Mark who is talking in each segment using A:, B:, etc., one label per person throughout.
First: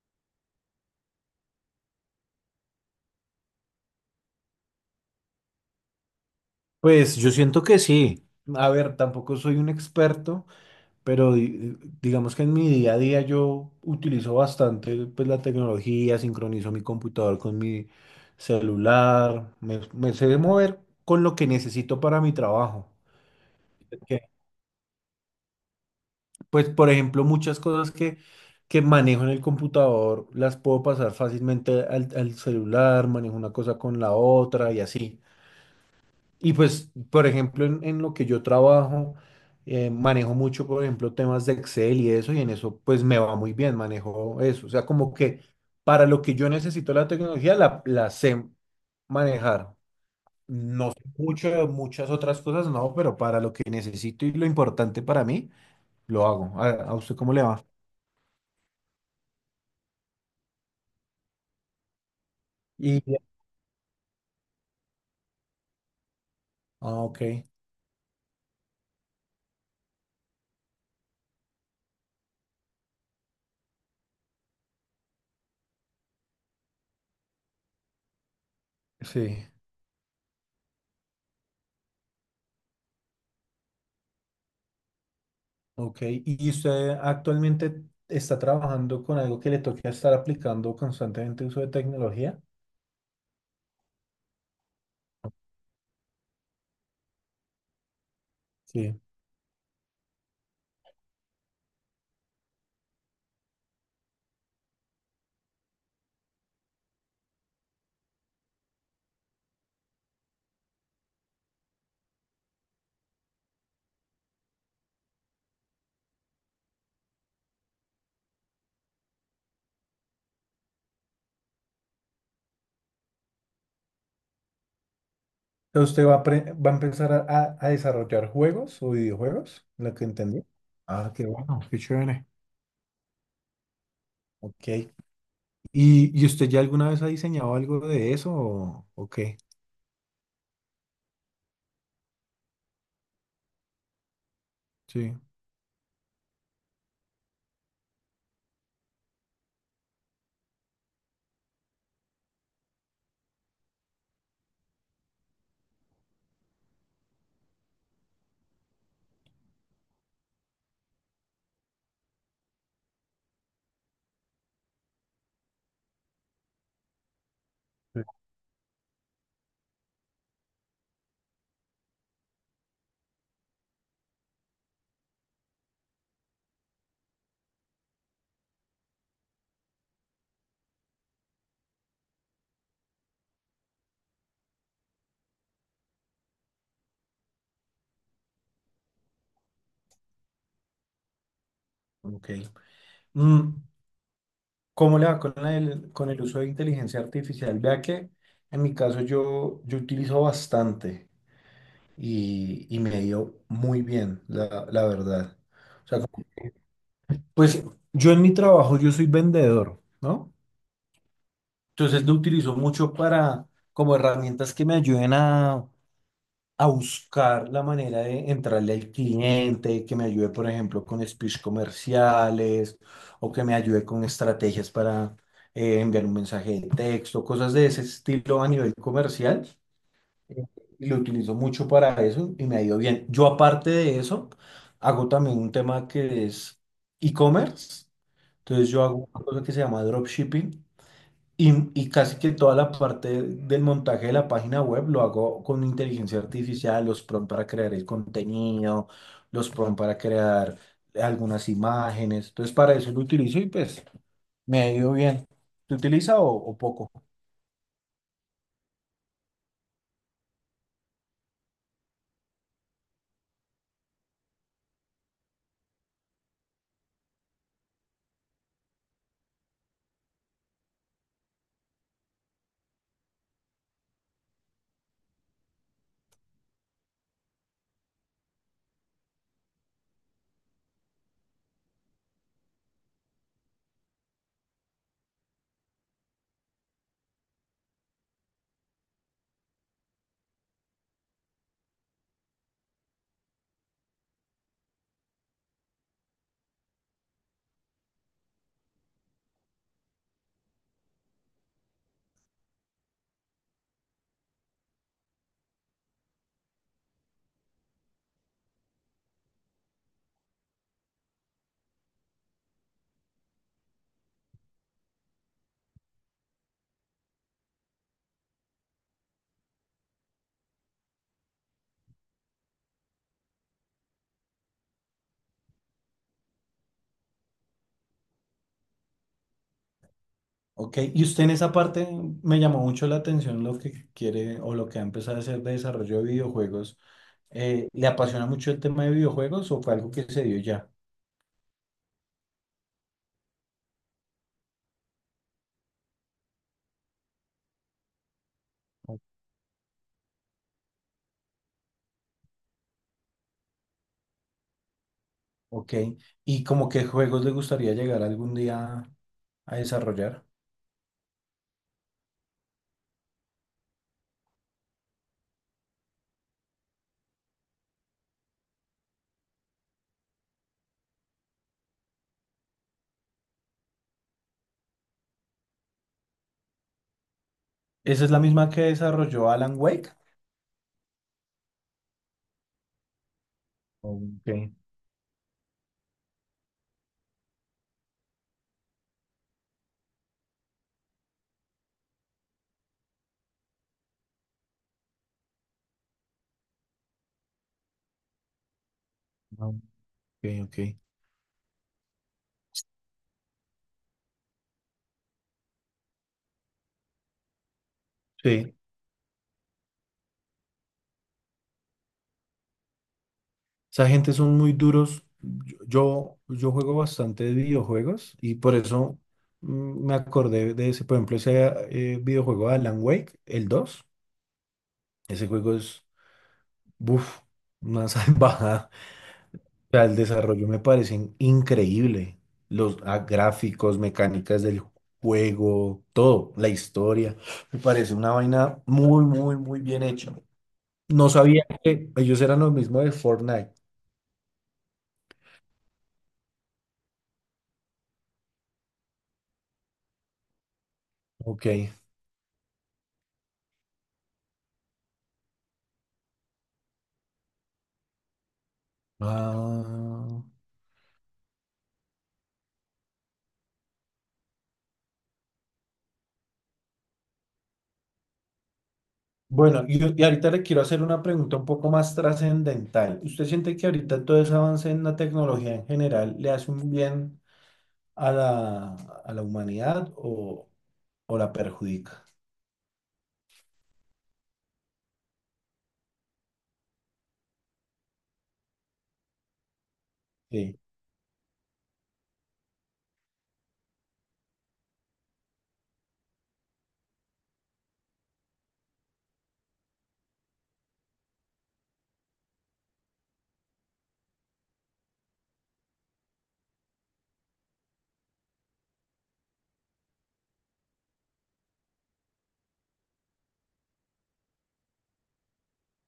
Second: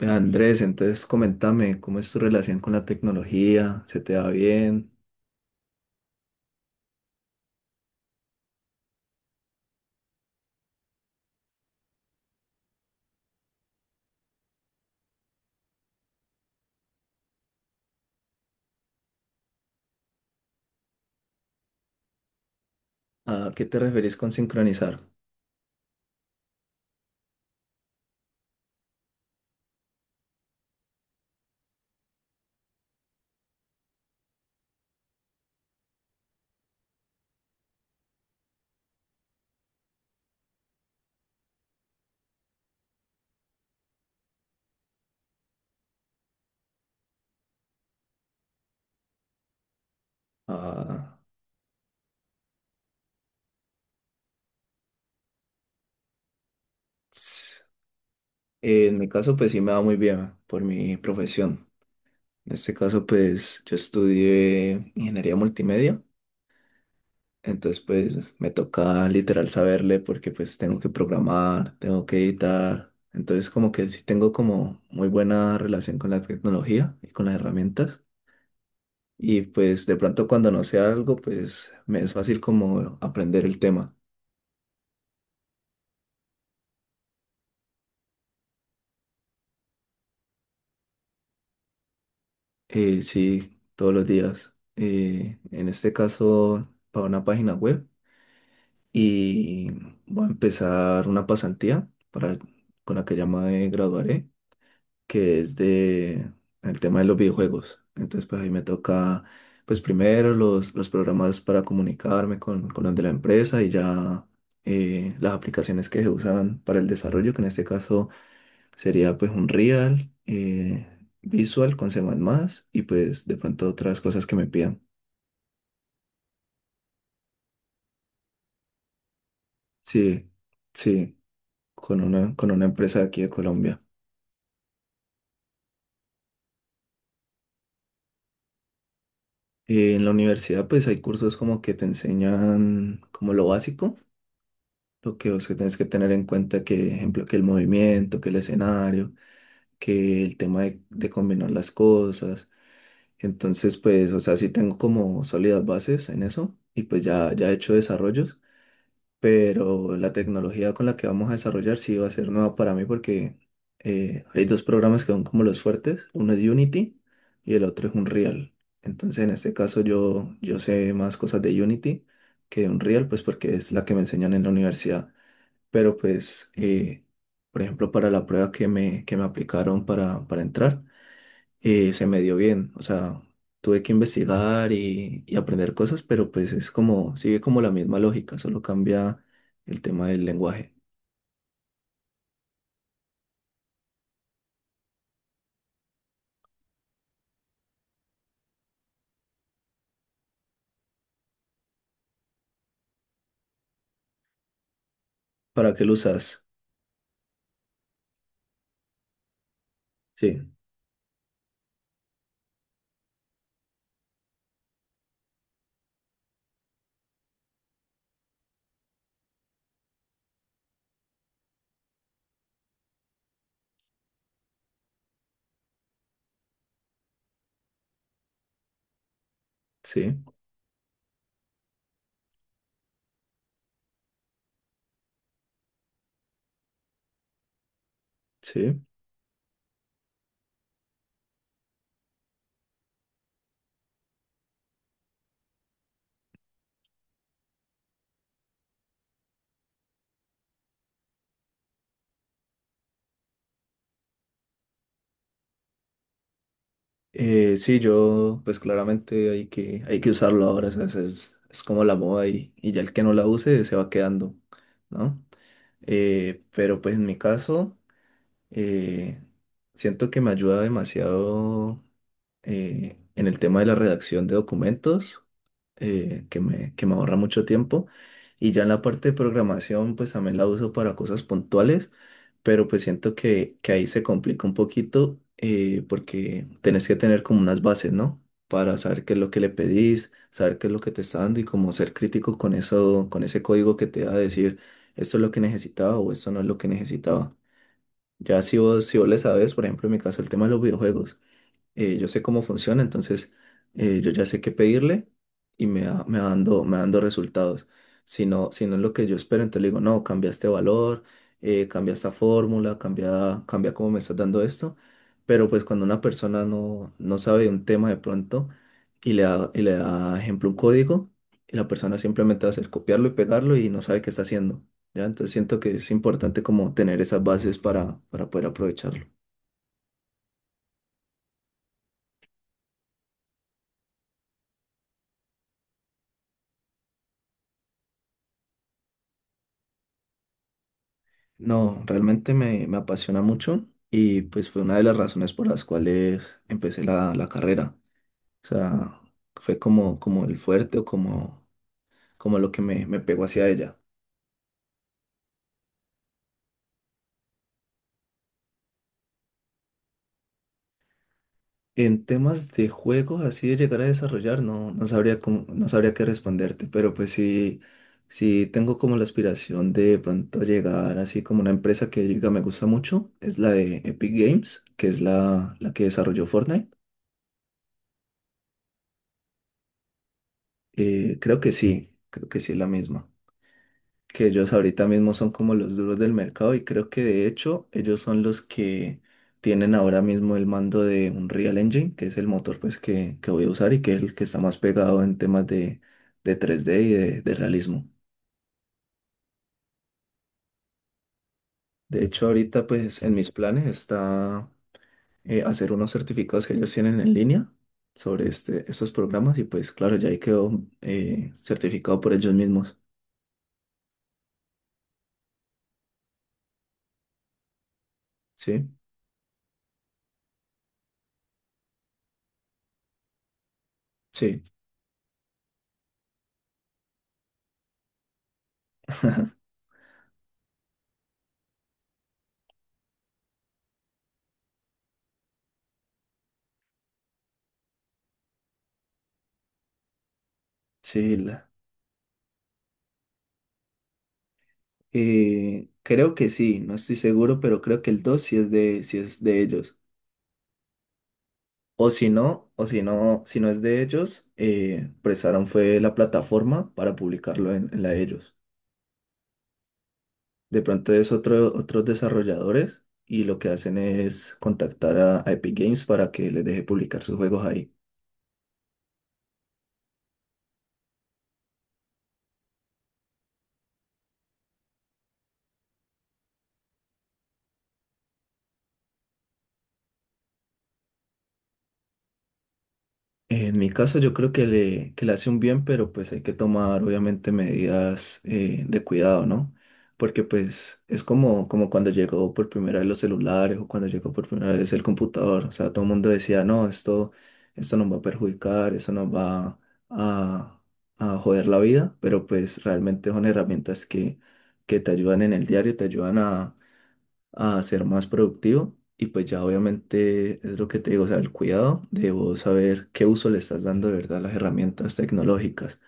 A: Ve, Andrés, entonces coméntame cómo es tu relación con la tecnología, ¿se te va bien?
B: Pues yo siento que sí. A ver, tampoco soy un experto, pero digamos que en mi día a día yo utilizo bastante, pues, la tecnología. Sincronizo mi computador con mi celular, me sé mover con lo que necesito para mi trabajo.
A: ¿A qué te referís
B: Que...
A: con sincronizar?
B: Pues, por ejemplo, muchas que manejo en el computador las puedo pasar fácilmente al celular, manejo una cosa con la otra y así. Y pues, por ejemplo, en lo que yo trabajo, manejo mucho, por ejemplo, temas de Excel y eso, y en eso pues me va muy bien, manejo eso. O sea, como que para lo que yo necesito la tecnología, la sé manejar. No sé
A: Ah,
B: mucho de muchas otras cosas, no, pero para lo que necesito y lo importante para mí, lo hago. A usted cómo le
A: ts-
B: va?
A: en mi caso, pues sí me va muy bien por mi profesión. En este caso,
B: Y,
A: pues yo estudié ingeniería multimedia,
B: ah, ok,
A: entonces pues me toca literal saberle porque pues tengo que programar, tengo que editar, entonces como que sí tengo como muy buena relación con la tecnología y con las herramientas. Y
B: sí,
A: pues de pronto cuando no sé algo, pues me es fácil como aprender el tema.
B: ok. ¿Y usted actualmente está trabajando con algo que le toque estar aplicando constantemente uso de tecnología?
A: Sí, todos los días. En este caso, para una página web.
B: Sí.
A: Y voy a empezar una pasantía para, con la que ya me graduaré, que es de el tema de los videojuegos. Entonces, pues ahí me toca, pues primero los programas para comunicarme con los de la empresa y ya las aplicaciones que se usan para el desarrollo, que en este caso sería pues un Real, Visual con C++ y pues de pronto otras cosas que me pidan.
B: Entonces, ¿usted va a, va a empezar a desarrollar juegos o videojuegos? Lo que
A: Sí,
B: entendí. Ah,
A: sí,
B: qué bueno, qué chévere.
A: con una empresa de aquí de Colombia.
B: Ok. Y usted ya alguna vez ha diseñado algo de eso o qué?
A: En la universidad pues hay cursos como que te enseñan como lo básico,
B: Sí.
A: lo que, o sea, tienes que tener en cuenta que, ejemplo, que el movimiento, que el escenario, que el tema de combinar las cosas. Entonces pues, o sea, sí tengo como sólidas bases en eso y pues ya, ya he hecho desarrollos. Pero la tecnología con la que vamos a desarrollar sí va a ser nueva para mí porque hay dos programas que son como los fuertes, uno es Unity y el otro es
B: Sí.
A: Unreal. Entonces en este caso yo, yo sé más cosas de Unity que de Unreal, pues porque es la que me enseñan en la universidad. Pero pues, por ejemplo, para la prueba que me aplicaron para entrar se me dio bien. O sea, tuve que investigar y aprender cosas, pero pues es como, sigue como la misma lógica, solo cambia el tema del lenguaje.
B: Ok. Mm, ¿cómo le va con el uso de inteligencia artificial? Vea que en mi caso yo, yo utilizo bastante y me ha ido muy bien, la verdad.
A: ¿Para qué
B: O
A: lo
B: sea,
A: usas?
B: pues yo en mi trabajo yo soy vendedor, ¿no?
A: Sí,
B: Entonces lo utilizo mucho para, como herramientas que me ayuden a buscar la manera de entrarle al cliente, que me ayude, por ejemplo, con speech comerciales o que me ayude con estrategias para enviar un mensaje de texto, cosas de ese estilo a nivel comercial.
A: sí,
B: eh, Y lo utilizo mucho para eso y me ha ido bien. Yo aparte de eso, hago también un tema que es e-commerce. Entonces
A: sí.
B: yo hago una cosa que se llama dropshipping y casi que toda la parte del montaje de la página web lo hago con inteligencia artificial, los prompts para crear el contenido, los prompts para crear algunas imágenes. Entonces, para eso lo utilizo y pues me ha ido bien. ¿Se utiliza o poco?
A: Sí, yo, pues claramente hay que usarlo ahora, o sea, es, es como la moda y ya el que no la use se va quedando, ¿no? Pero pues en mi caso... Eh, Siento que me ayuda demasiado en el tema de la redacción de documentos, que me ahorra mucho tiempo. Y ya en la parte de programación, pues también la uso para cosas puntuales, pero pues siento que ahí se complica un poquito porque tenés que tener como unas bases, ¿no? Para saber qué es lo que le pedís, saber qué es lo que te está dando y como ser crítico con eso, con ese código que te da a decir, esto es lo que necesitaba o esto no es lo que necesitaba. Ya si vos, si vos le sabes, por ejemplo, en mi caso, el tema de los videojuegos yo sé cómo funciona, entonces yo ya sé qué pedirle y me va dando resultados. Si no, si no es lo que yo espero, entonces le digo, no, cambia este valor, cambia esta fórmula, cambia, cambia cómo me estás dando esto. Pero pues cuando una persona no, no sabe de un tema de pronto y le da ejemplo un código, y la persona simplemente va a hacer copiarlo y pegarlo y no sabe qué está haciendo. ¿Ya? Entonces siento que es importante como tener esas bases para poder aprovecharlo.
B: Ok. Y usted en esa parte me llamó mucho la atención lo que quiere o lo que ha empezado a hacer de desarrollo de videojuegos. ¿Le apasiona mucho el tema de videojuegos o fue algo que se dio ya?
A: No, realmente me, me apasiona mucho y pues fue una de las razones por las cuales empecé la, la carrera. O sea, fue como, como el fuerte o como, como lo que me pegó hacia ella.
B: Ok. ¿Y como qué juegos le gustaría llegar algún día a desarrollar?
A: En temas de juegos, así de llegar a desarrollar, no, no sabría no sabría qué responderte, pero pues sí, sí tengo como la aspiración de pronto llegar así como una empresa que diga me gusta mucho, es la de Epic Games, que es la, la que desarrolló Fortnite.
B: ¿Esa es la misma que desarrolló Alan Wake?
A: Creo que sí, creo que sí es la misma. Que
B: Ok,
A: ellos ahorita mismo son como los duros del mercado y creo que de hecho ellos son los que tienen ahora mismo el mando de un Real Engine, que es el motor pues que voy a usar y que es el que está más pegado en temas de tres d y de realismo.
B: ok, ok.
A: De hecho ahorita pues en mis planes está hacer unos certificados que ellos tienen en línea sobre
B: Sí,
A: este, estos programas y pues claro, ya ahí quedó certificado por ellos mismos.
B: esa gente son muy duros. Yo juego bastante de videojuegos y por
A: Sí,
B: eso, mm, me acordé de ese, por ejemplo, ese, videojuego de Alan Wake, el dos.
A: sí,
B: Ese juego es, buf, una salvajada. Sea, el desarrollo me parecen increíble. Los, ah, gráficos, mecánicas del juego, todo, la historia. Me parece una vaina muy, muy, muy bien hecha. No
A: sí.
B: sabía que ellos eran los mismos de Fortnite.
A: Creo que sí, no estoy seguro, pero creo que el 2 sí es de ellos.
B: Ok.
A: O si no, si no es de ellos, prestaron fue la plataforma para publicarlo en la de ellos.
B: Ah,
A: De pronto es otro, otros desarrolladores y lo que hacen es contactar a Epic Games para que les deje publicar sus juegos ahí.
B: bueno, y ahorita le quiero hacer una pregunta un poco más trascendental. ¿Usted siente que ahorita todo ese avance en la tecnología en general le hace un bien a la, a la humanidad o la perjudica?
A: En mi caso yo creo que le hace un bien, pero pues hay que tomar obviamente medidas de cuidado, ¿no? Porque
B: Sí.
A: pues es como, como cuando llegó por primera vez los celulares o cuando llegó por primera vez el computador. O sea, todo el mundo decía, no, esto nos va a perjudicar, eso nos va a, a joder la vida, pero pues realmente son herramientas que te ayudan en el diario, te ayudan a ser más productivo. Y pues ya obviamente es lo que te digo, o sea, el cuidado de vos saber qué uso le estás dando de verdad a las herramientas tecnológicas.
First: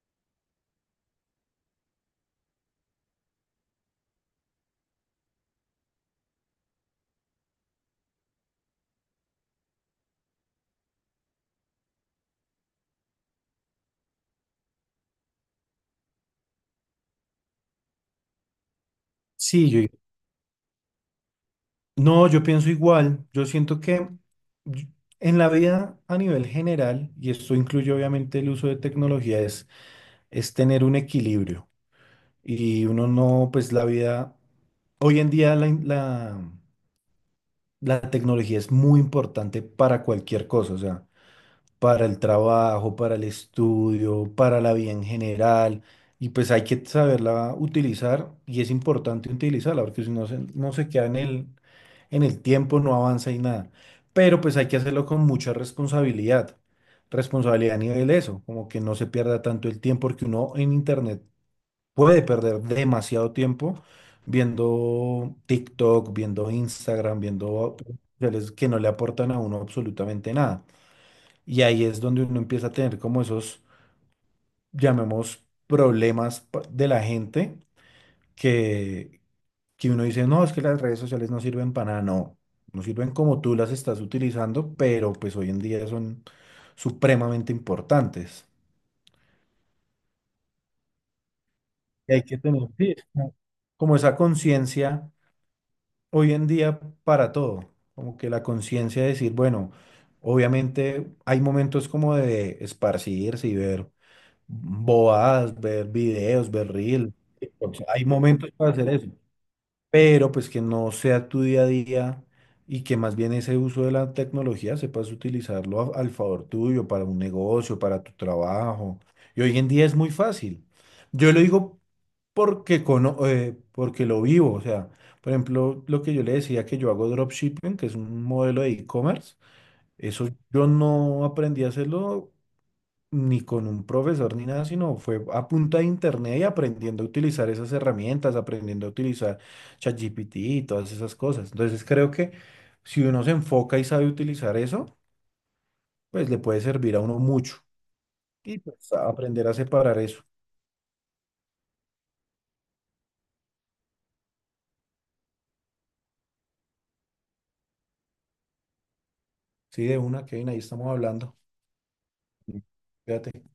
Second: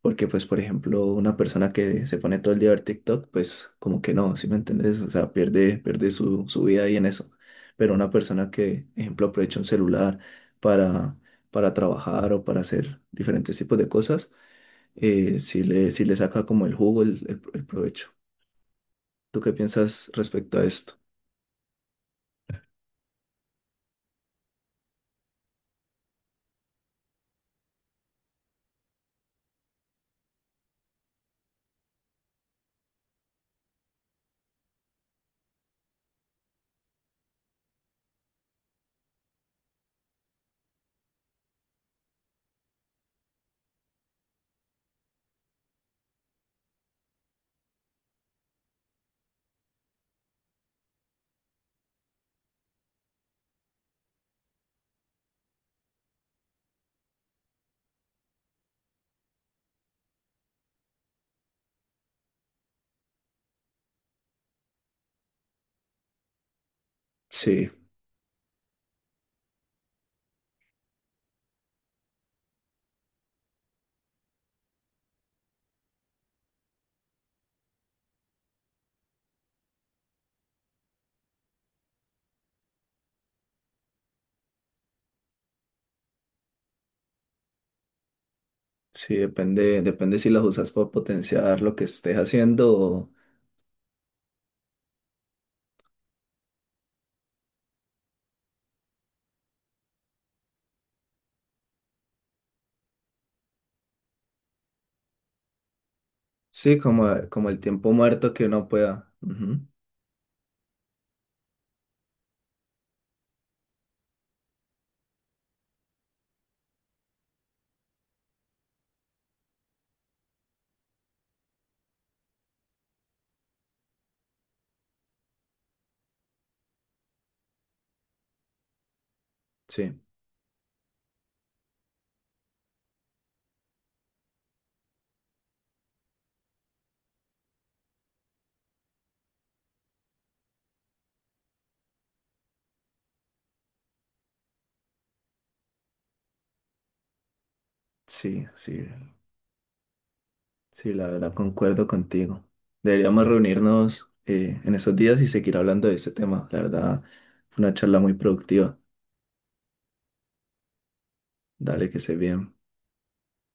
A: Porque pues, por ejemplo, una persona que se pone todo el día a ver TikTok, pues como que no, ¿sí me entendés? O sea, pierde, pierde su, su vida ahí en eso. Pero una persona que, ejemplo, aprovecha un celular para, para trabajar o para hacer diferentes tipos de cosas, sí le saca como el jugo, el, el provecho. ¿Tú qué
B: Sí, yo...
A: piensas respecto a esto?
B: No, yo pienso igual. Yo siento que y- en la vida a nivel general, y esto incluye obviamente el uso de tecnología, es tener un equilibrio. Y uno no, pues la vida, hoy en día la tecnología es muy importante para cualquier cosa. O sea, para el trabajo, para el estudio, para la vida en general. Y pues hay que saberla utilizar y es importante utilizarla porque si no se queda en el tiempo, no avanza y nada. Pero pues hay que hacerlo con mucha responsabilidad. Responsabilidad a nivel eso, como que no se pierda tanto el tiempo porque uno en internet puede perder demasiado tiempo viendo TikTok, viendo Instagram,
A: Sí.
B: viendo redes que no le aportan a uno absolutamente nada. Y ahí es donde uno empieza a tener como esos, llamemos, problemas de la gente que, que uno dice, no, es que las redes sociales no sirven para nada, no, no sirven como tú las estás utilizando, pero pues hoy en día son supremamente importantes.
A: Sí, depende, depende si las usas para potenciar lo que
B: Y
A: estés
B: hay que tener,
A: haciendo.
B: sí, es como como esa conciencia hoy en día para todo, como que la conciencia de decir, bueno, obviamente hay momentos como de esparcirse y ver bobadas, ver videos, ver
A: Sí, como,
B: reels.
A: como el
B: TikToks.
A: tiempo
B: Hay
A: muerto que
B: momentos
A: uno
B: para hacer eso,
A: pueda. Ujú,
B: pero pues que no sea tu día a día y que más bien ese uso de la tecnología sepas utilizarlo al favor tuyo, para un negocio, para tu trabajo. Y hoy en día es muy fácil. Yo lo digo porque, porque lo vivo, o sea, por ejemplo, lo que yo le decía que yo hago dropshipping, que es un modelo de e-commerce,
A: sí,
B: eso yo no aprendí a hacerlo ni con un profesor ni nada, sino fue a punta de internet y aprendiendo a utilizar esas herramientas, aprendiendo a utilizar ChatGPT y todas esas cosas. Entonces creo que si uno se enfoca y sabe utilizar eso, pues le puede servir a uno mucho.
A: sí,
B: Y
A: sí.
B: pues aprender a separar eso.
A: Sí, la verdad concuerdo contigo. Deberíamos reunirnos en esos días y seguir hablando de este tema. La verdad, fue una charla muy productiva.
B: Sí, de una, Kevin, ahí estamos hablando.
A: Dale, que se bien.
B: Sí. Fíjate.